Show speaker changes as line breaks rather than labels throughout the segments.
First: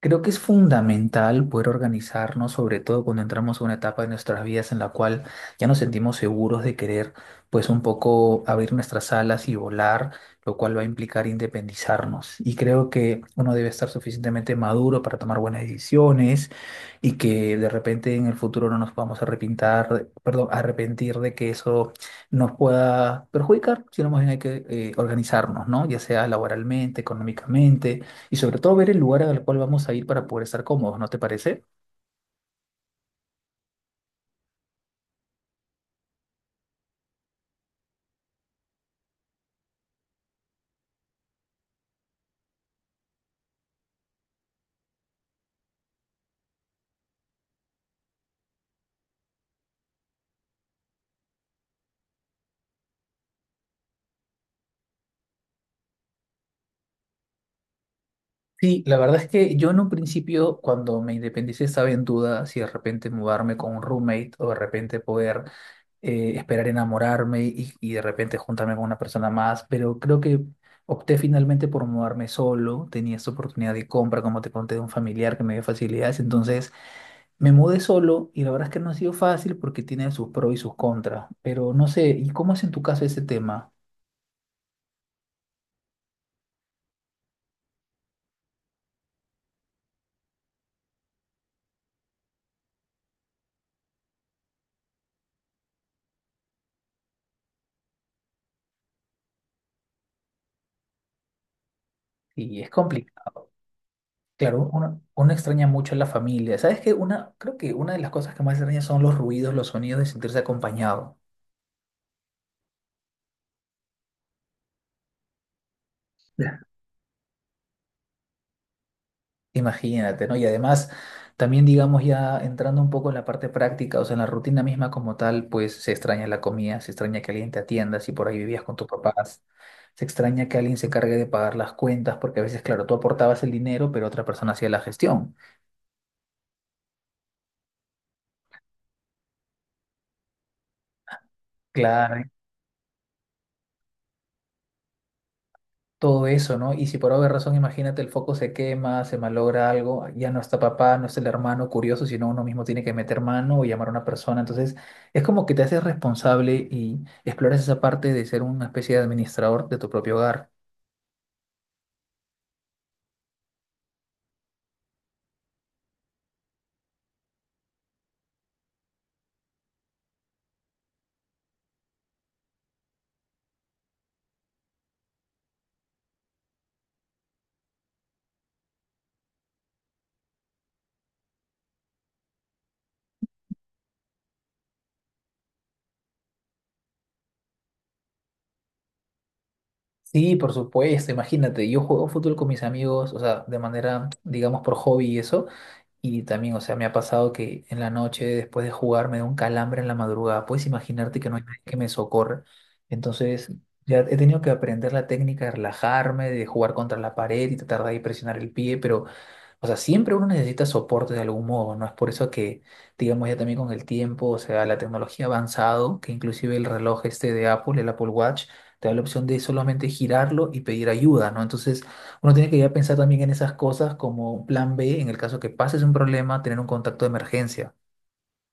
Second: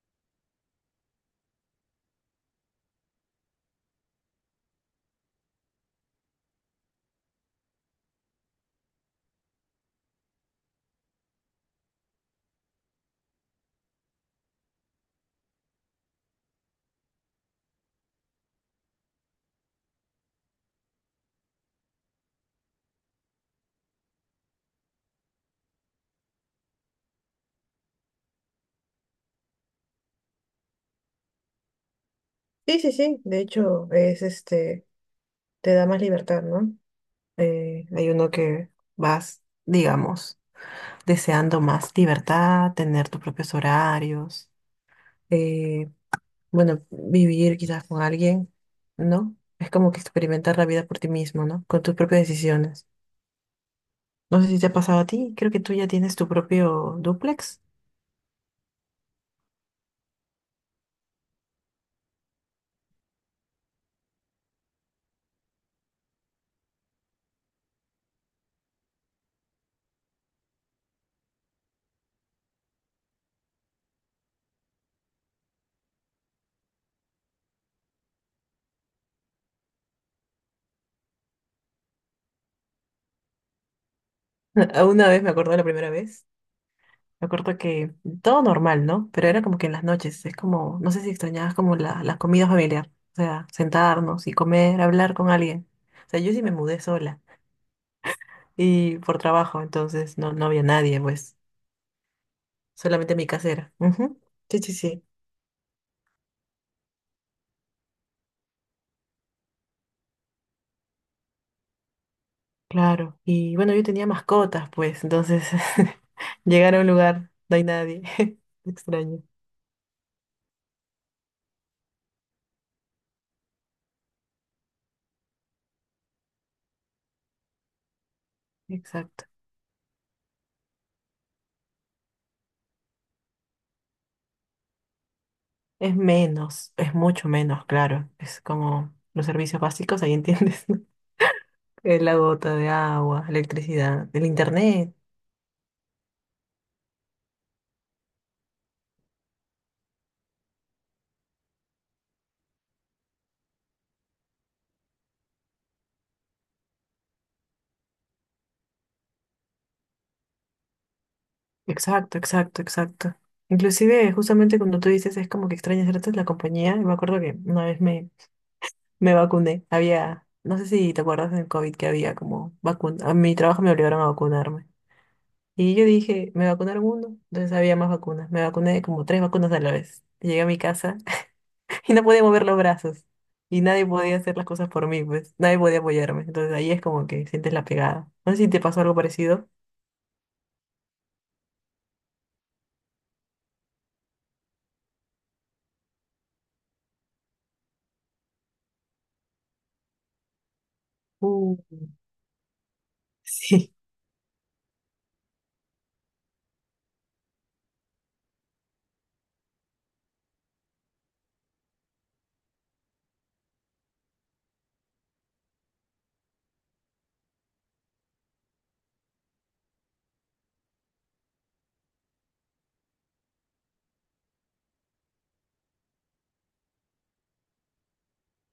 Creo que es fundamental poder organizarnos, sobre todo cuando entramos a una etapa de nuestras vidas en la cual ya nos sentimos seguros de querer, pues un poco abrir nuestras alas y volar, lo cual va a implicar independizarnos. Y creo que uno debe estar suficientemente maduro para tomar buenas decisiones y que de repente en el futuro no nos podamos arrepintar, perdón, arrepentir de que eso nos pueda perjudicar, sino más bien hay que organizarnos, ¿no? Ya sea laboralmente, económicamente y sobre todo ver el lugar al cual vamos a ir para poder estar cómodos, ¿no te parece?
Sí, sí, sí. De hecho, es este, te da más libertad, ¿no? Hay uno que vas, digamos, deseando más libertad, tener tus propios horarios, eh, bueno, vivir quizás con alguien, ¿no? Es como que experimentar la vida por ti mismo, ¿no? Con tus propias decisiones. No sé si te ha pasado a ti, creo que tú ya tienes tu propio dúplex.
Sí, la verdad es que yo en un principio, cuando me independicé, estaba en duda si de repente mudarme con un roommate o de repente poder esperar enamorarme y de repente juntarme con una persona más, pero creo que opté finalmente por mudarme solo, tenía esta oportunidad de compra, como te conté, de un familiar que me dio facilidades, entonces me mudé solo y la verdad es que no ha sido fácil porque tiene sus pros y sus contras, pero no sé, ¿y cómo es en tu caso ese tema?
Una vez me acuerdo la primera vez. Me acuerdo que todo normal, ¿no? Pero era como que en las noches, es como, no sé si extrañabas como la comida familiar, o sea, sentarnos y comer, hablar con alguien. O sea, yo sí me mudé sola y por trabajo, entonces no, no había nadie, pues,
Y es
solamente mi
complicado.
casera. Ujú. Sí,
Claro,
sí,
uno,
sí,
uno extraña mucho a la familia. ¿Sabes qué? Una, creo que una de las cosas que más extraña son los ruidos, los sonidos de sentirse acompañado.
claro. Y bueno, yo tenía mascotas, pues, entonces
Ya.
llegar a un lugar, no hay nadie. Extraño.
Imagínate, ¿no? Y además, también digamos ya entrando un poco en la parte práctica, o sea, en la rutina misma como tal, pues se extraña la comida, se extraña que alguien te atienda si por ahí vivías con tus
Exacto.
papás, se extraña que alguien se encargue de pagar las cuentas, porque a veces, claro, tú aportabas el dinero, pero otra persona hacía la gestión.
Es menos, es mucho menos, claro. Es como los servicios básicos, ahí entiendes. La
Claro,
gota de agua, electricidad, el internet.
todo eso, ¿no? Y si por alguna razón, imagínate, el foco se quema, se malogra algo, ya no está papá, no está el hermano curioso, sino uno mismo tiene que meter mano o llamar a una persona. Entonces, es como que te haces responsable y exploras esa parte de ser una especie de administrador de tu propio hogar.
Exacto, exacto, exacto. Inclusive, justamente cuando tú dices es como que extrañas ciertas la compañía, y me acuerdo que una vez me vacuné. Había, no sé si te acuerdas del COVID que había como vacuna. A mi trabajo me obligaron a vacunarme. Y yo dije, me vacunaron uno, entonces había más vacunas. Me vacuné como tres vacunas a la vez. Llegué a mi casa y no podía mover los brazos. Y nadie podía hacer las cosas por mí, pues. Nadie podía apoyarme. Entonces ahí es como que sientes la pegada. No sé si te pasó algo parecido.
Sí, por supuesto, imagínate, yo juego fútbol con mis amigos, o sea, de manera, digamos, por hobby y eso, y también, o sea, me ha pasado que en la noche, después de jugar, me da un calambre en la madrugada, puedes imaginarte que no hay nadie que
Mm,
me socorra, entonces
sí,
ya he tenido que aprender la técnica de relajarme, de jugar contra la pared y tratar de ahí presionar el pie, pero o sea, siempre uno necesita soporte de algún modo, ¿no? Es por eso que, digamos, ya también con el tiempo, o sea, la tecnología ha avanzado, que inclusive el reloj este de Apple, el Apple Watch, te da la opción de solamente girarlo y pedir ayuda, ¿no? Entonces, uno tiene que ya pensar también en esas cosas como un plan B, en el caso que pases un problema, tener un contacto de emergencia.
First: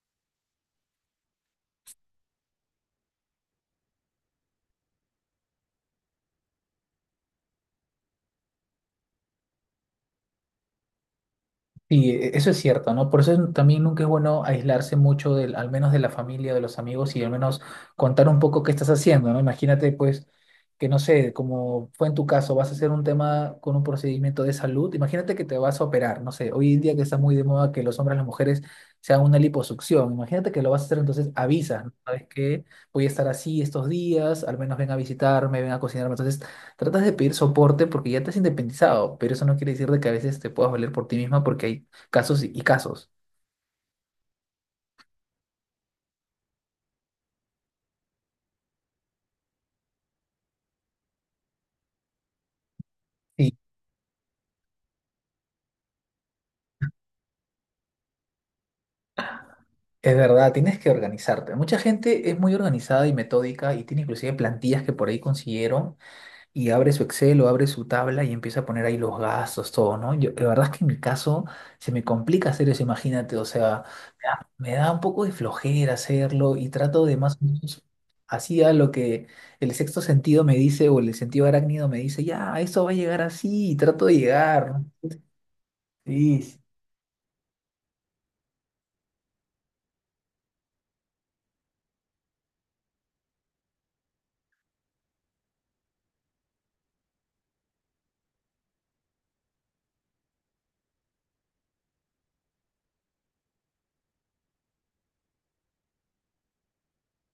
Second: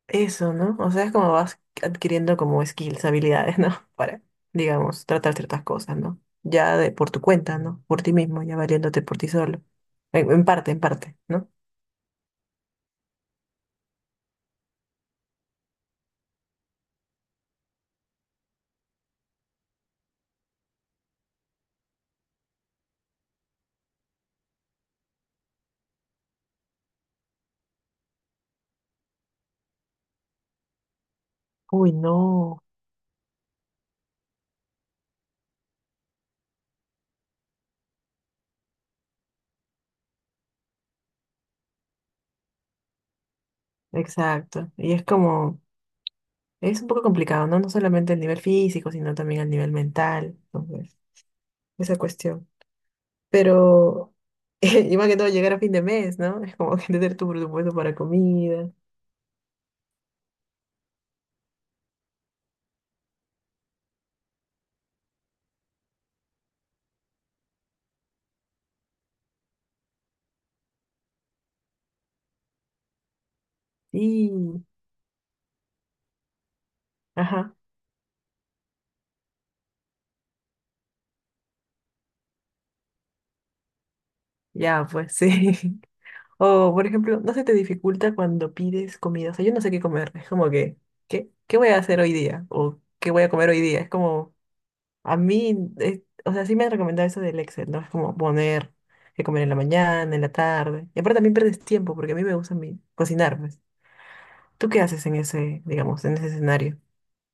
eso, ¿no? O sea, es como vas adquiriendo como skills, habilidades, ¿no? Para, digamos, tratar ciertas cosas, ¿no? Ya de, por tu cuenta, ¿no? Por ti mismo, ya valiéndote por ti solo. En parte, en parte, ¿no?
Sí, eso es cierto, ¿no? Por eso también nunca es bueno aislarse mucho del, al menos de la familia, de los amigos y al menos contar un poco qué estás haciendo, ¿no? Imagínate, pues, que no sé, como fue en tu caso, vas a hacer un tema con un procedimiento de salud. Imagínate que te vas a operar, no sé, hoy en día que está muy de moda que los hombres, las mujeres se hagan una liposucción. Imagínate que lo vas a hacer, entonces avisas,
Uy,
¿no? ¿Sabes
no,
qué? Voy a estar así estos días, al menos ven a visitarme, ven a cocinarme. Entonces tratas de pedir soporte porque ya te has independizado, pero eso no quiere decir de que a veces te puedas valer por ti misma porque hay casos y casos.
exacto. Y es como, es un poco complicado, ¿no? No solamente el nivel físico, sino también el nivel mental, entonces, esa cuestión.
Sí,
Pero, y más que todo, llegar a fin de mes, ¿no? Es como que tener tu presupuesto para comida.
es verdad, tienes que organizarte. Mucha gente es muy organizada y metódica y tiene inclusive plantillas que por ahí consiguieron y abre su Excel o abre su tabla y empieza a poner ahí los gastos, todo, ¿no? Yo, la verdad es que en mi caso se me complica hacer eso, imagínate, o sea, me
Sí,
da, me da un poco de flojera hacerlo y trato de más o
ajá.
menos así a lo que el sexto sentido me dice o el sentido arácnido me dice, ya, esto va a llegar así y trato de llegar,
Ya,
¿no?
pues sí.
Sí. Sí.
O, por ejemplo, no se te dificulta cuando pides comida. O sea, yo no sé qué comer. Es como que, ¿qué voy a hacer hoy día? O, ¿qué voy a comer hoy día? Es como, a mí, o sea, sí me han recomendado eso del Excel, ¿no? Es como poner qué comer en la mañana, en la tarde. Y aparte también pierdes tiempo, porque a mí me gusta cocinar, pues. ¿Tú qué haces en ese, digamos, en ese escenario?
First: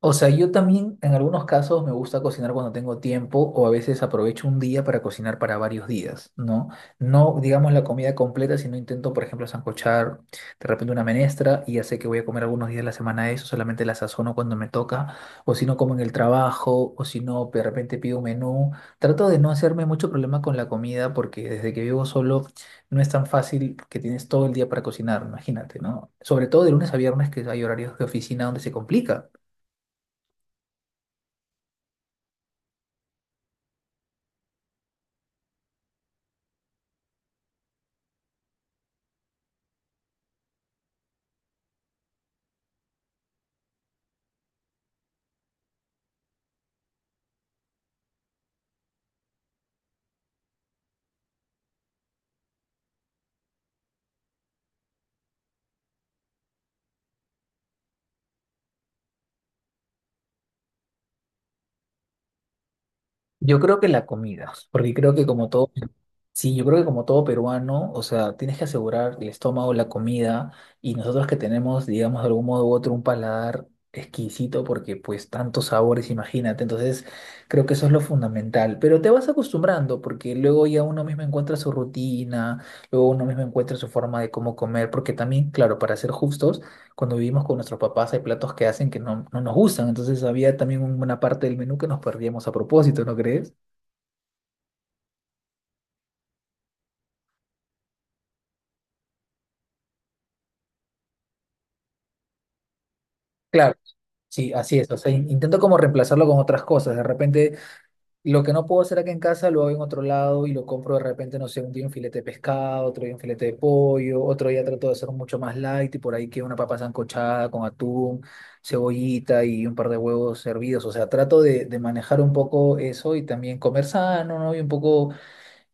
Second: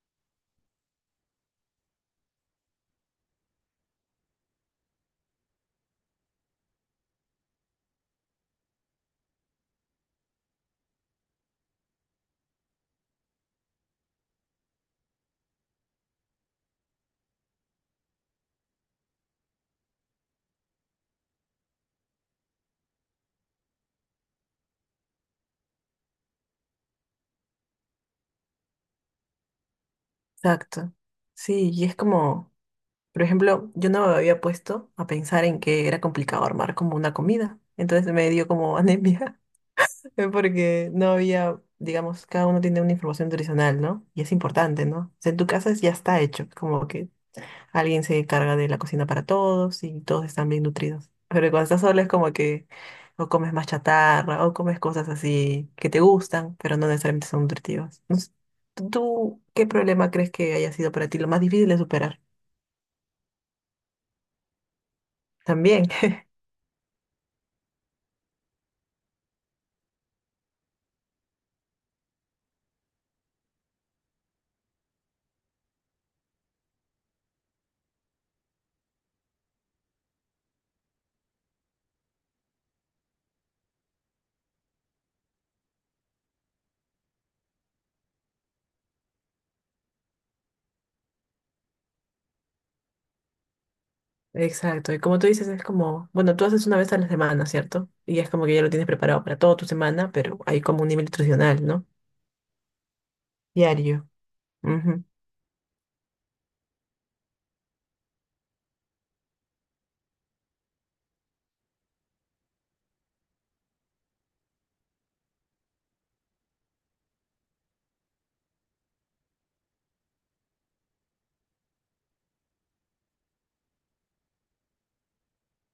O sea, yo también en algunos casos me gusta cocinar cuando tengo tiempo o a veces aprovecho un día para cocinar para varios días, ¿no? No digamos la comida completa, sino intento, por ejemplo, sancochar de repente una menestra y ya sé que voy a comer algunos días de la semana eso, solamente la sazono cuando me toca, o si no como en el trabajo, o si no de repente pido un menú. Trato de no hacerme mucho problema con la comida porque desde que vivo solo no es tan fácil que tienes todo el día para cocinar, imagínate, ¿no? Sobre todo de lunes a viernes que hay horarios de oficina donde se complica.
Exacto. Sí, y es como, por ejemplo, yo no me había puesto a pensar en que era complicado armar como una comida. Entonces me dio como anemia. Fue porque no había, digamos, cada uno tiene una información nutricional, ¿no? Y es importante, ¿no? O sea, en tu casa ya está hecho, como que alguien se encarga de la cocina para todos y todos están bien nutridos. Pero cuando estás sola es como que o comes más chatarra o comes cosas así que te gustan, pero no necesariamente son nutritivas. No sé, ¿tú qué problema crees que haya sido para ti lo más difícil de superar?
Yo creo que la comida, porque creo que como todo,
También.
sí, yo creo que como todo peruano, o sea, tienes que asegurar el estómago, la comida, y nosotros que tenemos, digamos, de algún modo u otro un paladar exquisito, porque pues tantos sabores, imagínate, entonces creo que eso es lo fundamental, pero te vas acostumbrando, porque luego ya uno mismo encuentra su rutina, luego uno mismo encuentra su forma de cómo comer, porque también, claro, para ser justos, cuando vivimos con nuestros papás hay platos que hacen que no, no nos gustan, entonces había también una parte del menú que nos perdíamos a propósito, ¿no crees?
Exacto, y como tú dices, es como, bueno, tú haces una vez a la semana, ¿cierto? Y es como que ya lo tienes preparado para toda tu semana, pero hay como un nivel nutricional, ¿no?
Claro,
Diario.
sí, así es, o
Ujú.
sea, intento como reemplazarlo con otras cosas, de repente lo que no puedo hacer acá en casa lo hago en otro lado y lo compro de repente, no sé, un día un filete de pescado, otro día un filete de pollo, otro día trato de hacer mucho más light y por ahí que una papa sancochada con atún, cebollita y un par de huevos hervidos, o sea, trato de manejar un poco eso y también comer sano, ¿no? Y un poco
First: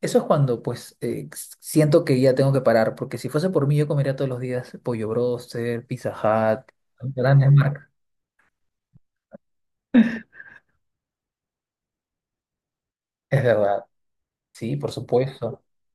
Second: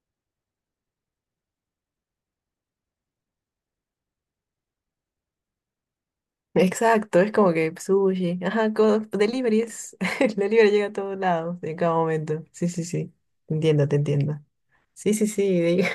eso es cuando, pues, siento que ya tengo que parar, porque si fuese por mí, yo comería todos los días pollo broster, Pizza Hut, ¿no?
Exacto, es
Grandes
como que
marcas.
sushi, ajá, delivery es, el delivery llega a todos lados en cada momento. Sí, sí, sí,
Es
te
verdad,
entiendo, te entiendo.
sí, por
Sí, sí, sí,
supuesto.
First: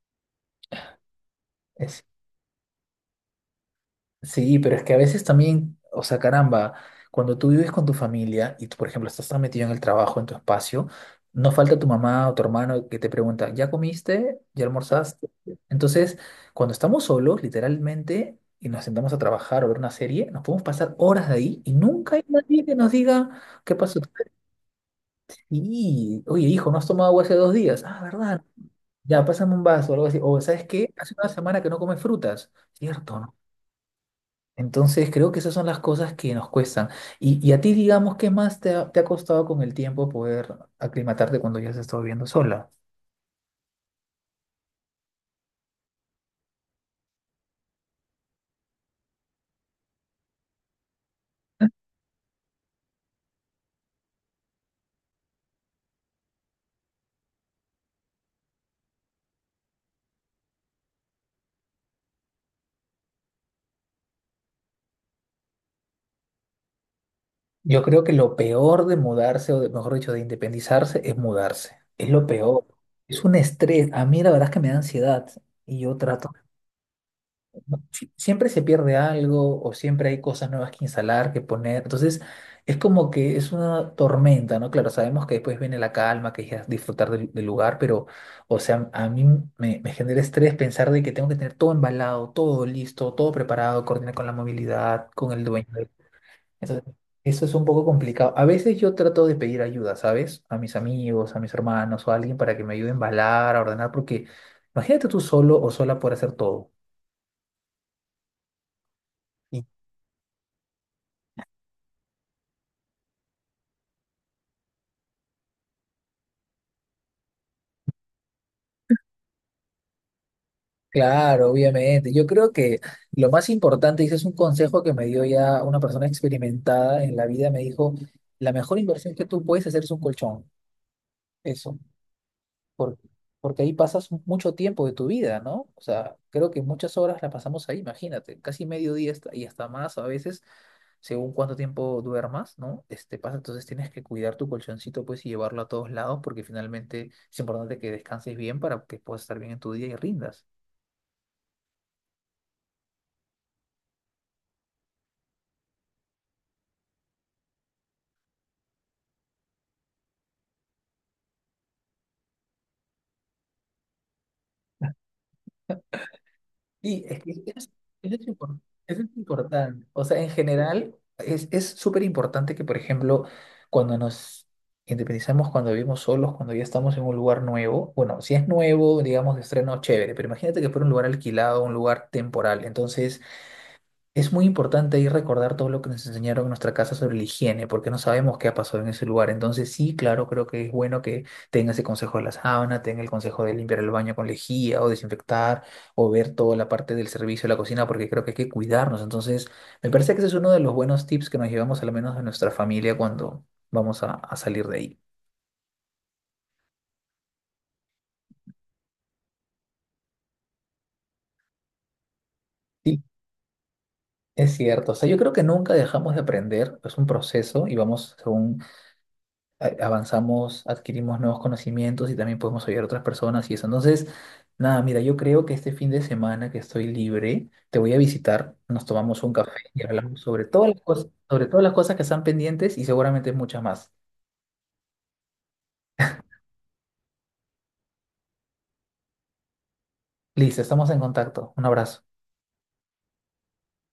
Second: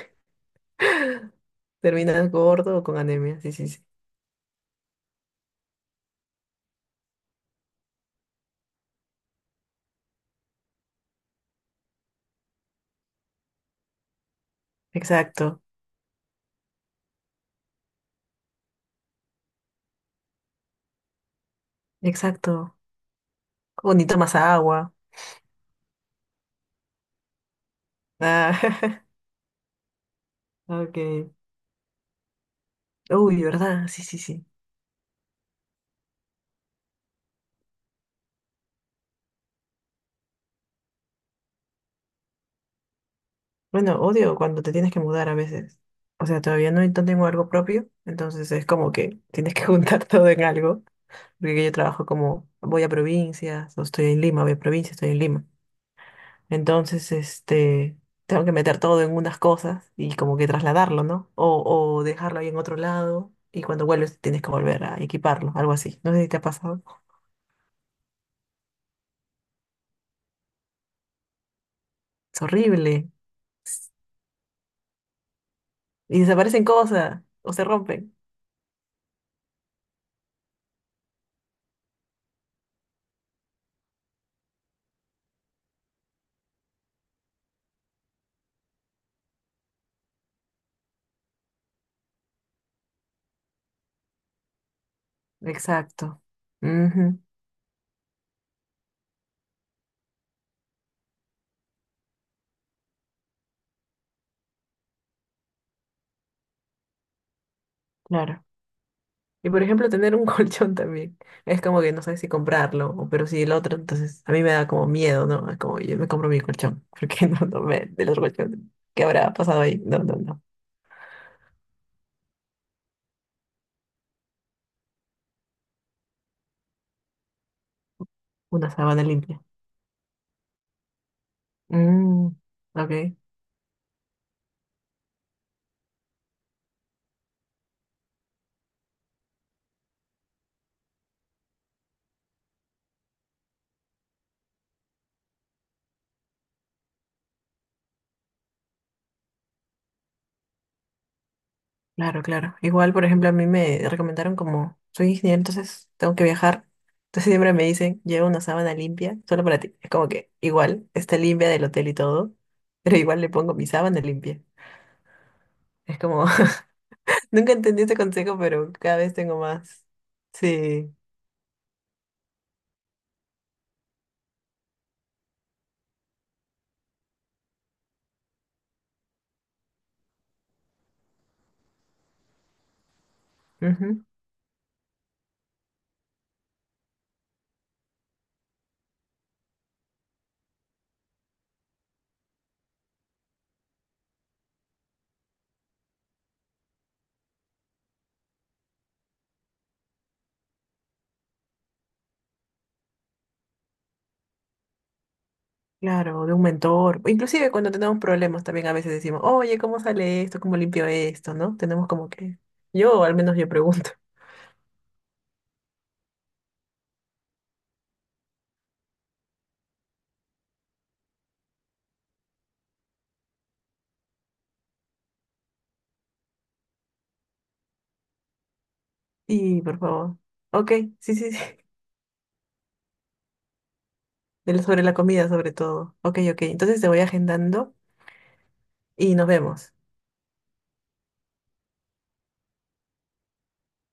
terminas gordo o con anemia, sí, sí, sí.
Sí, pero es que a veces también, o sea, caramba, cuando tú vives con tu familia y tú, por ejemplo, estás tan metido en el trabajo, en tu espacio, no falta tu mamá o tu hermano que te pregunta, ¿ya comiste? ¿Ya almorzaste?
Exacto,
Entonces, cuando estamos solos, literalmente, y nos sentamos a trabajar o ver una serie, nos podemos pasar horas de ahí y nunca hay nadie que
exacto.
nos diga, ¿qué
O
pasó?
ni tomas agua.
Y, oye, hijo, ¿no has tomado agua hace 2 días? Ah, ¿verdad?
Ah,
Ya, pásame un vaso o algo así. O, ¿sabes qué?
ok.
Hace una semana que no comes frutas. Cierto, ¿no?
Uy, ¿verdad? Sí, sí, sí.
Entonces creo que esas son las cosas que nos cuestan. Y a ti, digamos, ¿qué más te ha costado con el tiempo poder aclimatarte cuando ya has estado viviendo sola?
Bueno, odio cuando te tienes que mudar a veces. O sea, todavía no no tengo algo propio, entonces es como que tienes que juntar todo en algo, porque yo trabajo como voy a provincias, o estoy en Lima, voy a provincias, estoy en Lima. Entonces, este, tengo que meter todo en unas cosas y como que trasladarlo, ¿no? O dejarlo ahí en otro lado y cuando vuelves tienes que volver a equiparlo, algo así. No sé si te ha pasado.
Yo creo que lo peor de mudarse, o mejor dicho, de independizarse, es mudarse. Es lo
Es
peor.
horrible.
Es un estrés. A mí la verdad es que me da ansiedad y yo
Y
trato
desaparecen cosas o se
si-
rompen.
siempre se pierde algo o siempre hay cosas nuevas que instalar, que poner. Entonces, es como que es una tormenta, ¿no? Claro, sabemos que después viene la calma, que es disfrutar del lugar, pero, o sea, a mí me genera estrés pensar de que tengo que tener todo embalado, todo listo, todo preparado, coordinar con la movilidad, con el dueño.
Exacto.
Entonces,
Ujú,
eso es un poco complicado. A veces yo trato de pedir ayuda, ¿sabes? A mis amigos, a mis hermanos o a alguien para que me ayude a embalar, a ordenar, porque imagínate tú solo o sola por hacer todo.
claro. Y por ejemplo, tener un colchón también. Es como que no sabes si comprarlo, pero si el otro, entonces a mí me da como miedo, ¿no? Es como yo me compro mi colchón, porque no, no me, del otro colchón. ¿Qué habrá pasado ahí? No, no, no.
Claro, obviamente. Yo creo que lo más importante, y ese es un consejo que me dio ya una persona experimentada en la vida, me dijo, la
Una
mejor
sábana
inversión que
limpia.
tú puedes hacer es un colchón, eso,
Mm, ok,
por- porque ahí pasas mucho tiempo de tu vida, ¿no? O sea, creo que muchas horas la pasamos ahí, imagínate, casi medio día hasta- y hasta más a veces, según cuánto tiempo duermas, ¿no? Este pasa, entonces tienes que cuidar tu colchoncito, pues, y llevarlo a todos lados, porque finalmente es importante que descanses bien para que puedas estar bien en tu día y rindas.
claro, claro. Igual, por ejemplo, a mí me recomendaron como, soy ingeniero, entonces tengo que viajar. Entonces siempre me dicen, lleva una sábana limpia, solo para ti. Es como que igual, está limpia del hotel y todo, pero igual le pongo mi sábana limpia. Es como.
Sí, es que eso
Nunca
es,
entendí este
eso es
consejo,
impor-
pero cada
eso es
vez tengo más.
importante. O sea, en
Sí.
general, es súper importante que, por ejemplo, cuando nos independizamos, cuando vivimos solos, cuando ya estamos en un lugar nuevo, bueno, si es nuevo, digamos, de estreno, chévere, pero imagínate que fuera un lugar alquilado, un lugar temporal. Entonces,
Ujú.
es muy importante ahí recordar todo lo que nos enseñaron en nuestra casa sobre la higiene, porque no sabemos qué ha pasado en ese lugar. Entonces, sí, claro, creo que es bueno que tenga ese consejo de la sábana, tenga el consejo de limpiar el baño con lejía o desinfectar o ver toda la parte del servicio de la cocina, porque creo que hay que cuidarnos. Entonces, me parece que ese es uno de los buenos tips que nos llevamos al menos de nuestra familia cuando vamos a salir de ahí.
Claro, de un mentor. Inclusive cuando tenemos problemas también a veces decimos, oye, ¿cómo sale esto? ¿Cómo limpio esto? ¿No? Tenemos como que.
Sí,
Yo, al menos yo pregunto.
es cierto. O sea, yo creo que nunca dejamos de aprender, es un proceso y vamos según avanzamos, adquirimos nuevos conocimientos y también podemos ayudar a otras personas y eso. Entonces, nada, mira, yo creo que este fin de semana que estoy libre, te voy a visitar, nos tomamos un café
Y por
y
favor.
hablamos sobre todas
Ok,
las cosas,
sí, sí, sí.
sobre todas las cosas que están pendientes y seguramente muchas más.
Sobre la comida, sobre todo. Ok, ok. Entonces te voy agendando y nos vemos.
Listo, estamos en contacto. Un abrazo.